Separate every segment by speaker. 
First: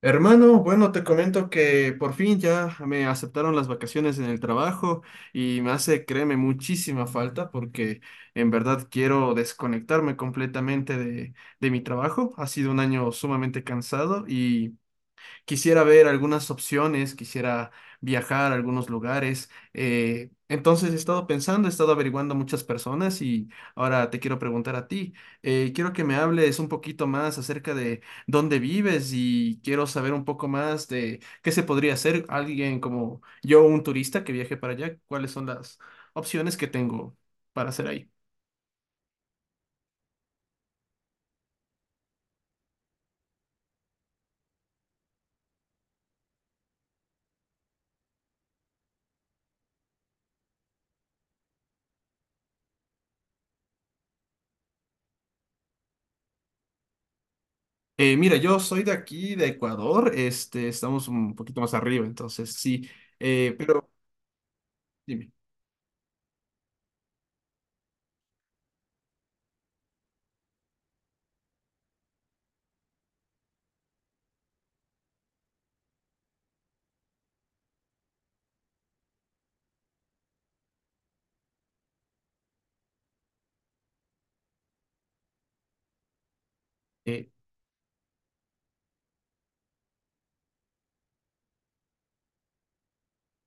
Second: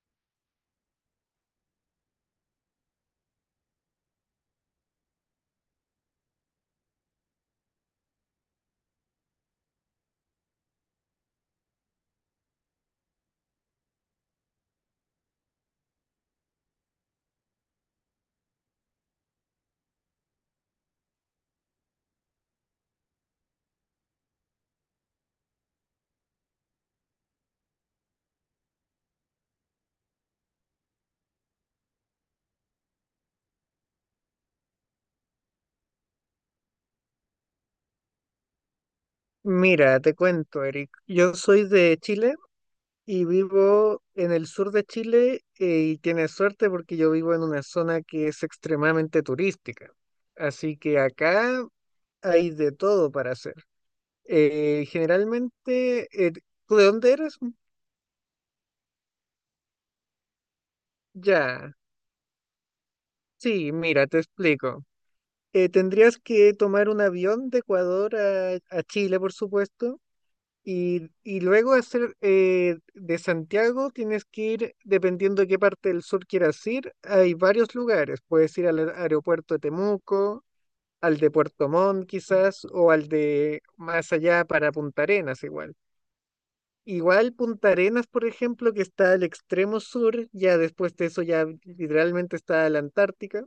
Speaker 1: Hermano, bueno, te comento que por fin ya me aceptaron las vacaciones en el trabajo y me hace, créeme, muchísima falta porque en verdad quiero desconectarme completamente de mi trabajo. Ha sido un año sumamente cansado y quisiera ver algunas opciones, quisiera viajar a algunos lugares. Entonces he estado pensando, he estado averiguando a muchas personas y ahora te quiero preguntar a ti. Quiero que me hables un poquito más acerca de dónde vives y quiero saber un poco más de qué se podría hacer alguien como yo, un turista que viaje para allá, cuáles son las opciones que tengo para hacer ahí.
Speaker 2: Mira, te cuento, Eric. Yo soy de Chile y vivo en el sur de Chile, y tienes suerte porque yo vivo en una zona que es extremadamente turística. Así que acá hay de todo para hacer. Generalmente, ¿tú de dónde eres?
Speaker 1: Mira, yo soy de aquí, de Ecuador, este, estamos un poquito
Speaker 2: Ya.
Speaker 1: más arriba, entonces sí,
Speaker 2: Sí,
Speaker 1: pero
Speaker 2: mira, te explico.
Speaker 1: dime.
Speaker 2: Tendrías que tomar un avión de Ecuador a Chile, por supuesto. Y luego de Santiago tienes que ir, dependiendo de qué parte del sur quieras ir, hay varios lugares. Puedes ir al aeropuerto de Temuco, al de Puerto Montt quizás, o al de más allá para Punta Arenas igual.
Speaker 1: Eh,
Speaker 2: Igual Punta Arenas, por ejemplo, que está al extremo sur, ya después de eso ya literalmente está la Antártica.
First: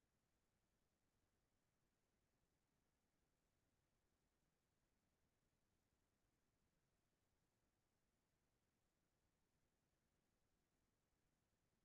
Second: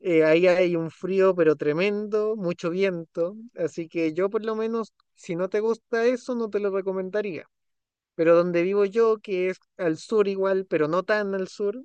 Speaker 2: Ahí hay un frío pero tremendo, mucho viento, así que yo por lo menos, si no te gusta eso, no te lo recomendaría. Pero donde vivo yo, que es al sur igual, pero no tan al sur,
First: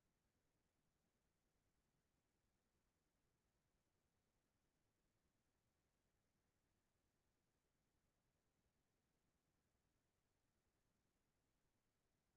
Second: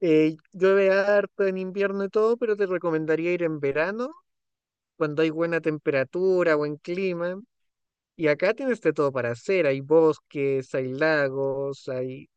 Speaker 2: llueve harto en invierno y todo, pero te recomendaría ir en verano, cuando hay buena temperatura, buen clima. Y acá tienes de todo para hacer, hay bosques, hay lagos, hay,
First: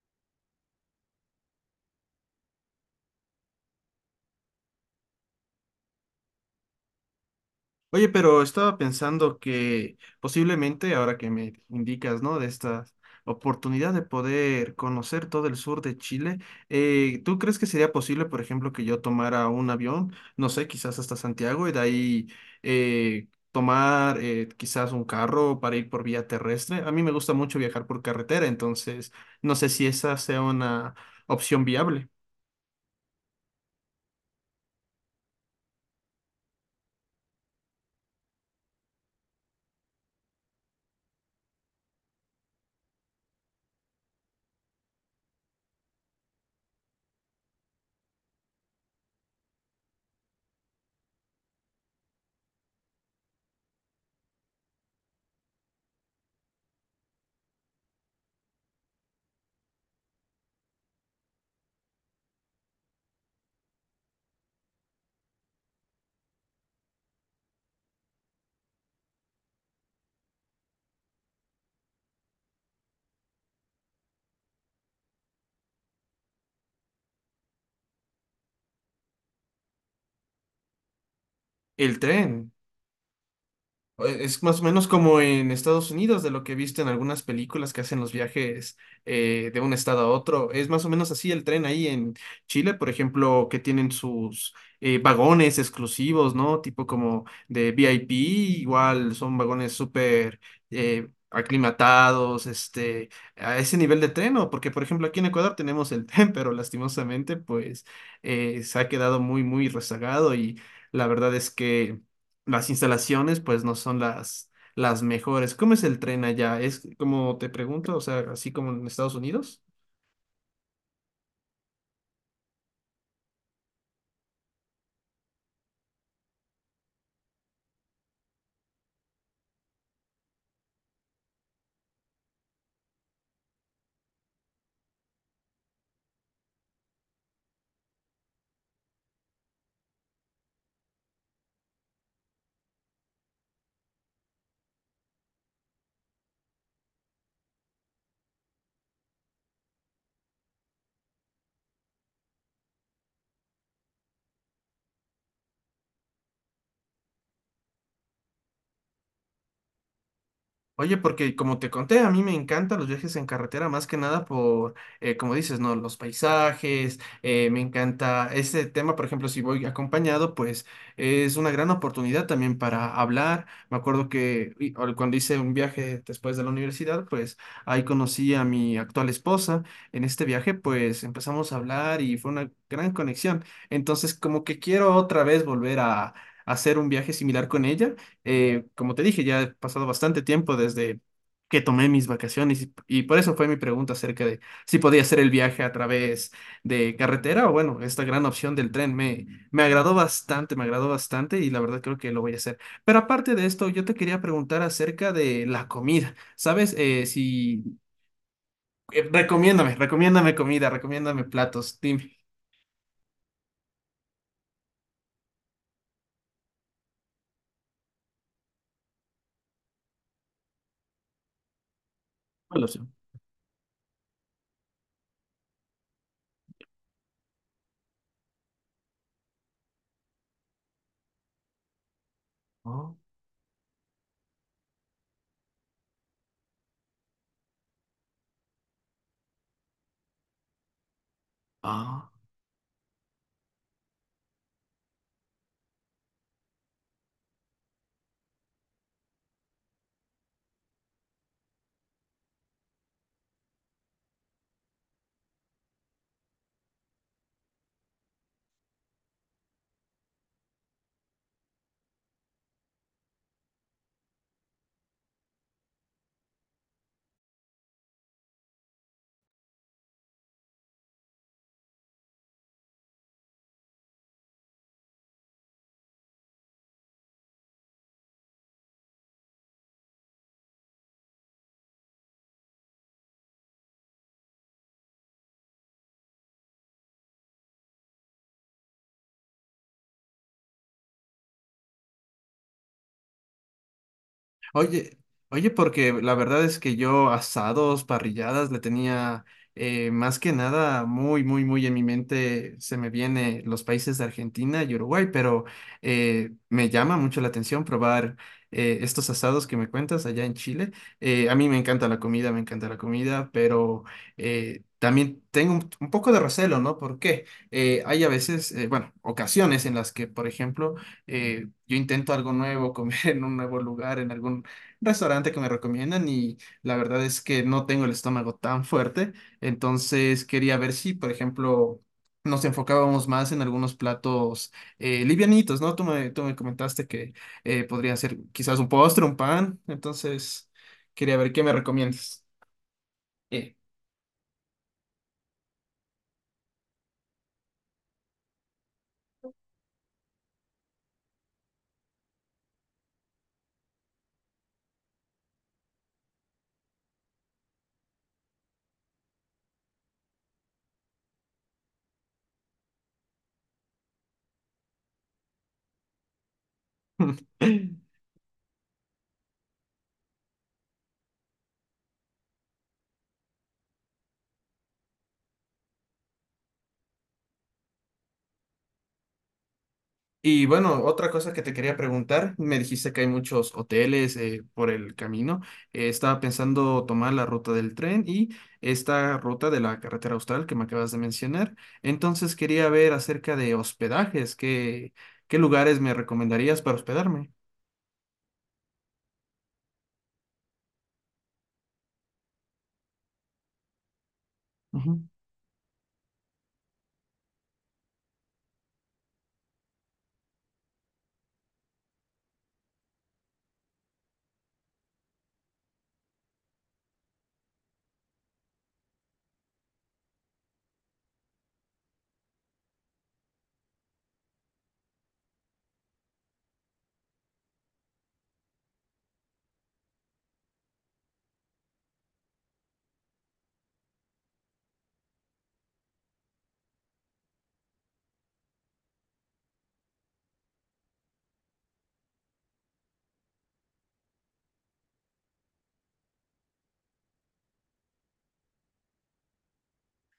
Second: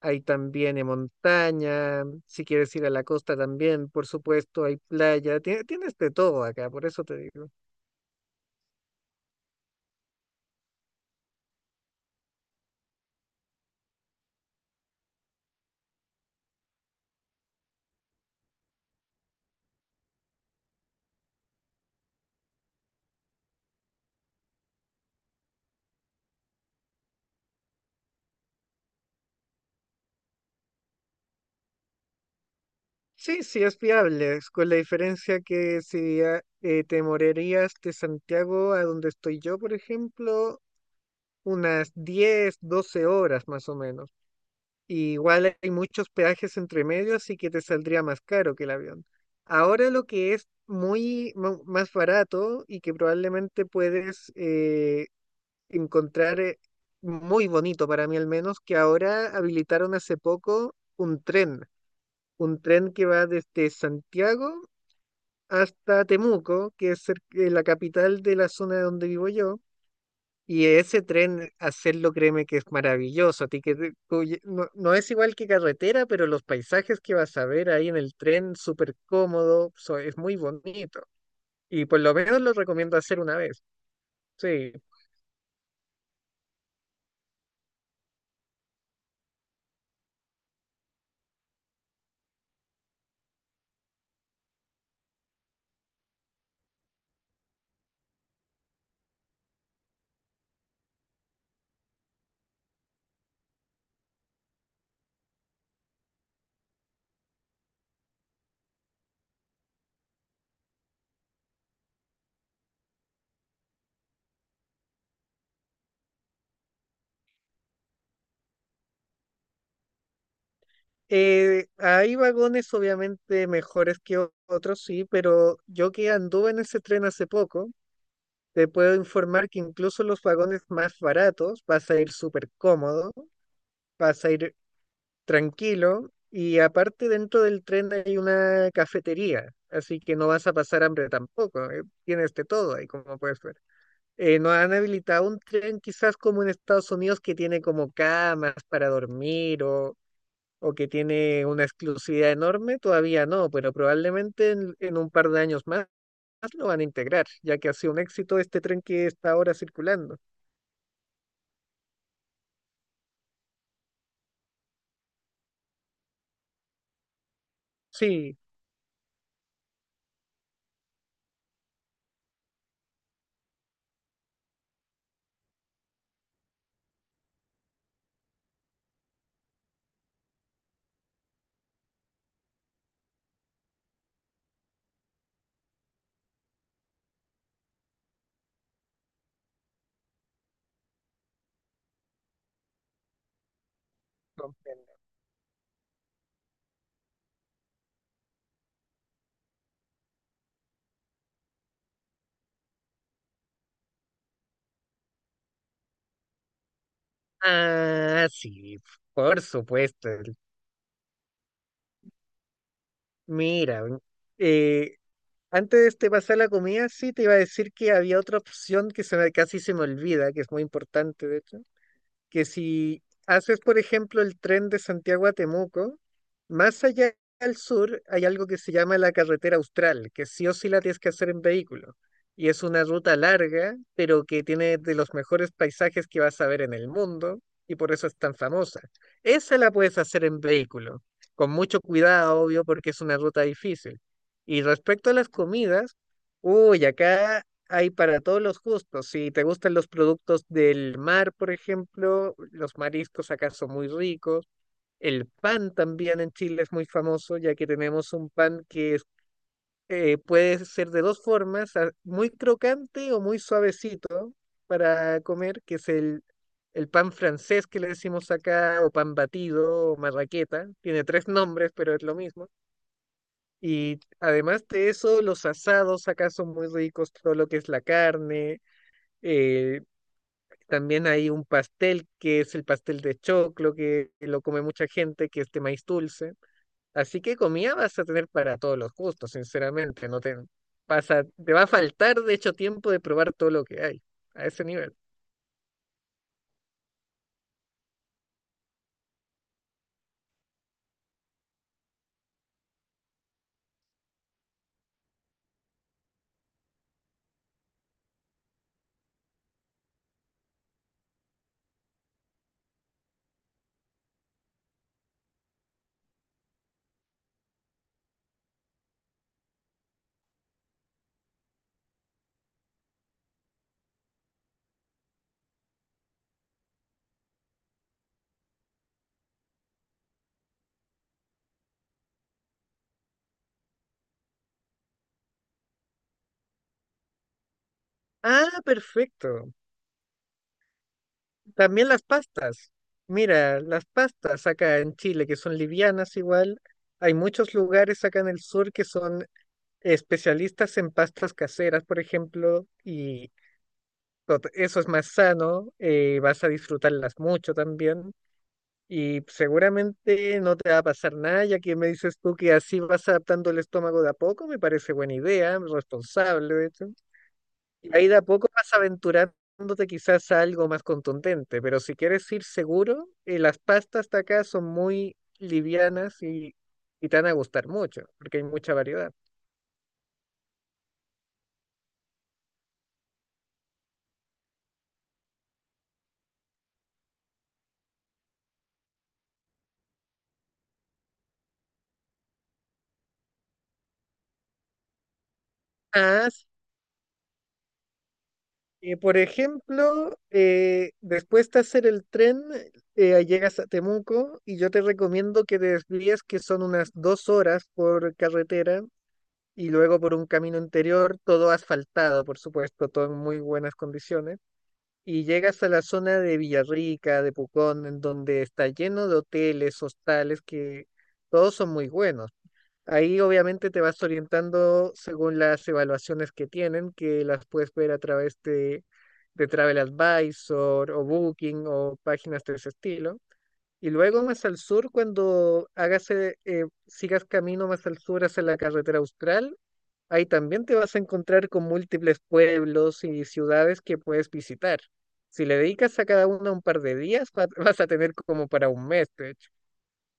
Speaker 2: hay también montaña, si quieres ir a la costa también, por supuesto, hay playa, tienes de todo acá, por eso te digo.
Speaker 1: Oye, pero estaba pensando que posiblemente, ahora que me indicas, ¿no? De esta oportunidad de poder conocer todo el sur de Chile, ¿tú crees que sería posible, por ejemplo, que yo tomara un avión, no sé, quizás hasta Santiago y de ahí tomar quizás un carro para ir por vía terrestre? A mí me gusta mucho viajar por carretera, entonces no sé si esa sea una opción viable.
Speaker 2: Sí, sí, es viable, es con la diferencia que si te morerías de Santiago a donde estoy yo, por ejemplo, unas 10, 12 horas más o menos. Y igual hay muchos peajes entre medio, así que te saldría más caro que el avión. Ahora lo que es muy más barato y que probablemente puedes encontrar muy bonito para mí al menos, que ahora habilitaron hace poco un tren que va desde Santiago hasta Temuco, que es la capital de la zona donde vivo yo. Y ese tren, hacerlo, créeme que es maravilloso. A ti que no, no es igual que carretera, pero los paisajes que vas a ver ahí en el tren, súper cómodo, es muy bonito. Y
Speaker 1: El
Speaker 2: por lo menos
Speaker 1: tren.
Speaker 2: lo recomiendo hacer una vez.
Speaker 1: Es más o
Speaker 2: Sí.
Speaker 1: menos como en Estados Unidos, de lo que he visto en algunas películas que hacen los viajes de un estado a otro. Es más o menos así el tren ahí en Chile, por ejemplo, que tienen sus vagones exclusivos, ¿no? Tipo como de VIP, igual son vagones súper aclimatados, este, a ese nivel de tren, ¿no? Porque, por ejemplo, aquí en Ecuador tenemos el tren, pero lastimosamente, pues, se ha quedado muy, muy rezagado y la verdad es que las instalaciones pues no son las mejores. ¿Cómo es el tren allá? ¿Es como te pregunto, o sea, así como en Estados Unidos?
Speaker 2: Hay vagones obviamente mejores que otros, sí, pero yo que anduve en ese tren hace poco, te puedo informar que incluso los vagones más baratos vas a ir súper cómodo vas a ir tranquilo y aparte dentro del tren hay una cafetería, así que no vas a pasar hambre tampoco. Tienes de todo ahí como puedes ver. No han habilitado un tren quizás como en Estados Unidos que tiene como camas para dormir o que tiene una exclusividad enorme, todavía no, pero probablemente en un par de años más lo van a integrar, ya que ha sido un éxito este tren que está ahora circulando.
Speaker 1: Oye, porque como te conté, a mí me encantan los viajes en carretera, más que nada por, como dices, ¿no? Los paisajes, me encanta
Speaker 2: Sí,
Speaker 1: este tema, por ejemplo, si voy acompañado, pues es una gran oportunidad también para hablar. Me acuerdo que o cuando hice un viaje después de la universidad, pues ahí conocí a mi actual esposa. En este viaje, pues empezamos a hablar y fue una gran conexión. Entonces, como que quiero otra vez volver a hacer un viaje similar con ella, como te dije, ya ha pasado bastante tiempo desde que tomé mis vacaciones y por eso fue mi pregunta acerca de si
Speaker 2: comprendo.
Speaker 1: podía hacer el viaje a través de carretera o bueno, esta gran opción del tren me, me agradó bastante y la verdad creo que lo voy a hacer. Pero aparte de esto, yo te quería preguntar acerca de la comida. ¿Sabes? Si...
Speaker 2: Ah, sí, por
Speaker 1: recomiéndame,
Speaker 2: supuesto.
Speaker 1: recomiéndame comida, recomiéndame platos, dime.
Speaker 2: Mira, eh, antes de este pasar a la comida, sí te iba a decir que había otra opción que casi se me olvida, que es muy importante, de hecho que
Speaker 1: ¿Cuál opción?
Speaker 2: si haces, por ejemplo, el tren de Santiago a Temuco, más allá al sur hay algo que se llama la carretera austral, que sí o sí la tienes que hacer en vehículo. Y es una
Speaker 1: Oh,
Speaker 2: ruta larga, pero que tiene de los mejores paisajes que vas a ver en el mundo, y por eso es tan famosa. Esa la puedes hacer en vehículo, con mucho
Speaker 1: ah.
Speaker 2: cuidado, obvio, porque es una ruta difícil. Y respecto a las comidas, uy, acá hay para todos los gustos. Si te gustan los productos del mar, por ejemplo, los mariscos acá son muy ricos. El pan también en Chile es muy famoso, ya que tenemos un pan que es, puede ser de dos formas, muy crocante o muy suavecito para comer, que es el pan francés que le decimos acá, o pan batido, o marraqueta. Tiene tres nombres, pero es lo mismo. Y además de eso, los asados acá son muy ricos, todo lo que es la carne eh, también hay un pastel que es el pastel de choclo, que lo come mucha gente, que es de maíz dulce. Así que comida vas a tener para todos los gustos, sinceramente. No te te va a faltar, de hecho, tiempo de probar todo lo que hay a ese nivel.
Speaker 1: Oye, oye, porque la verdad es que yo asados, parrilladas, le tenía más que nada muy, muy, muy en mi mente, se me viene los países de Argentina y Uruguay, pero me llama mucho la atención probar estos asados que me cuentas allá en Chile. A mí me encanta la comida, me encanta la comida, pero también tengo un poco de recelo, ¿no? Porque hay a veces, bueno, ocasiones en las que, por ejemplo, yo intento algo nuevo, comer en un nuevo lugar, en algún restaurante que me recomiendan y la verdad es que no tengo el estómago tan fuerte, entonces quería ver si, por ejemplo, nos enfocábamos más en algunos platos livianitos, ¿no? Tú me comentaste que podría ser quizás
Speaker 2: Ah,
Speaker 1: un postre, un
Speaker 2: perfecto.
Speaker 1: pan, entonces quería ver qué me
Speaker 2: También las
Speaker 1: recomiendas.
Speaker 2: pastas.
Speaker 1: Eh.
Speaker 2: Mira, las pastas acá en Chile, que son livianas igual. Hay muchos lugares acá en el sur que son especialistas en pastas caseras, por ejemplo, y eso es más sano, vas a disfrutarlas mucho también y seguramente no te va a pasar nada, ya que me dices tú que así vas adaptando el estómago de a poco, me parece buena idea, responsable de hecho. Y ahí de a poco vas aventurándote quizás a algo más contundente, pero si quieres ir seguro, las pastas de acá son muy livianas y te van a gustar mucho, porque hay mucha variedad.
Speaker 1: Y bueno, otra cosa que te quería preguntar, me dijiste que hay muchos hoteles por el camino. Estaba pensando tomar la ruta del tren y esta ruta de la carretera austral que me acabas de mencionar. Entonces quería ver acerca de hospedajes, ¿qué qué lugares me
Speaker 2: Ah.
Speaker 1: recomendarías para hospedarme?
Speaker 2: Por ejemplo, después de hacer el tren, llegas a Temuco y yo te recomiendo que te desvíes, que son unas 2 horas por carretera y luego por un camino interior, todo asfaltado, por supuesto, todo en muy buenas condiciones. Y llegas a la zona de Villarrica, de Pucón, en donde está lleno de hoteles, hostales, que todos son muy buenos. Ahí obviamente te vas orientando según las evaluaciones que tienen, que las puedes ver a través de Travel Advisor o Booking o páginas de ese estilo. Y luego más al sur, cuando sigas camino más al sur hacia la carretera austral, ahí también te vas a encontrar con múltiples pueblos y ciudades que puedes visitar. Si le dedicas a cada una un par de días, vas a tener como para un mes, de hecho.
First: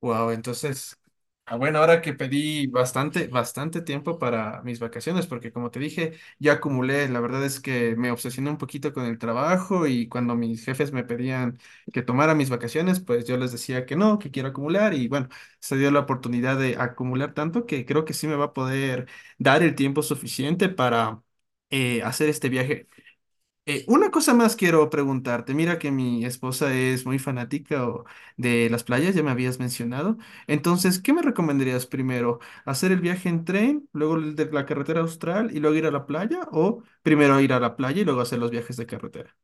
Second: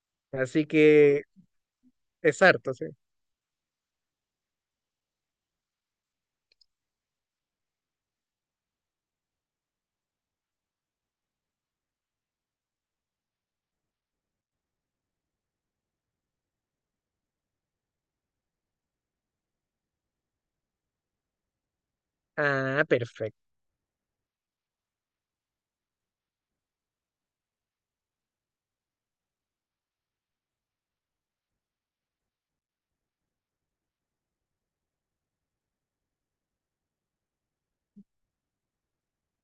Speaker 1: Wow,
Speaker 2: Así
Speaker 1: entonces,
Speaker 2: que
Speaker 1: ah, bueno, ahora que
Speaker 2: es
Speaker 1: pedí
Speaker 2: harto, sí.
Speaker 1: bastante, bastante tiempo para mis vacaciones, porque como te dije, ya acumulé, la verdad es que me obsesioné un poquito con el trabajo y cuando mis jefes me pedían que tomara mis vacaciones, pues yo les decía que no, que quiero acumular y bueno, se dio la oportunidad de acumular tanto que creo que sí me va a poder dar el tiempo suficiente para hacer este
Speaker 2: Ah,
Speaker 1: viaje.
Speaker 2: perfecto.
Speaker 1: Una cosa más quiero preguntarte. Mira que mi esposa es muy fanática de las playas, ya me habías mencionado. Entonces, ¿qué me recomendarías primero? ¿Hacer el viaje en tren, luego el de la carretera austral y luego ir a la playa? ¿O primero ir a la playa y luego hacer los viajes de carretera?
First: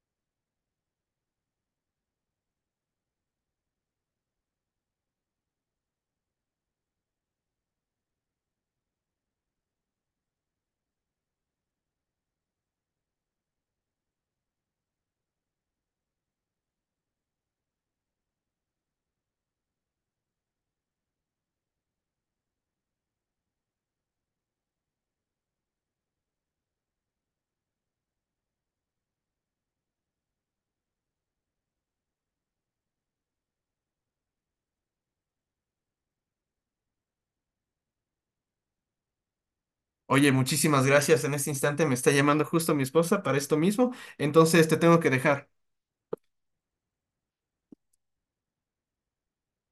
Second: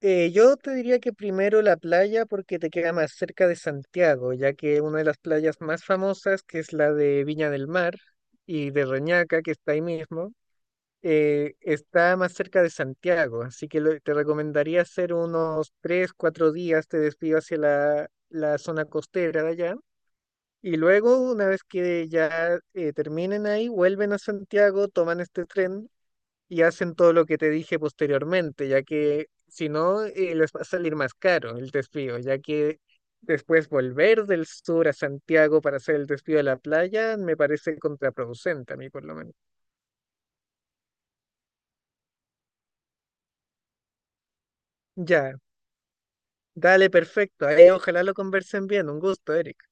Speaker 2: Yo te diría que primero la playa porque te queda más cerca de Santiago, ya que una de las playas más famosas, que es la de Viña del Mar y de Reñaca, que está ahí mismo, está más cerca de Santiago, así que te recomendaría hacer unos 3, 4 días, te desvío hacia la zona costera de allá. Y luego, una vez que ya terminen ahí, vuelven a Santiago, toman este tren y hacen todo lo que te dije posteriormente, ya que si no, les va a salir más caro el desvío, ya que después volver del sur a Santiago para hacer el desvío a la playa me parece contraproducente a mí por lo menos.
Speaker 1: Oye, muchísimas gracias. En este instante me está llamando justo mi esposa para esto mismo. Entonces, te tengo que
Speaker 2: Ya,
Speaker 1: dejar.
Speaker 2: dale, perfecto. Ahí ojalá lo conversen bien. Un gusto, Eric.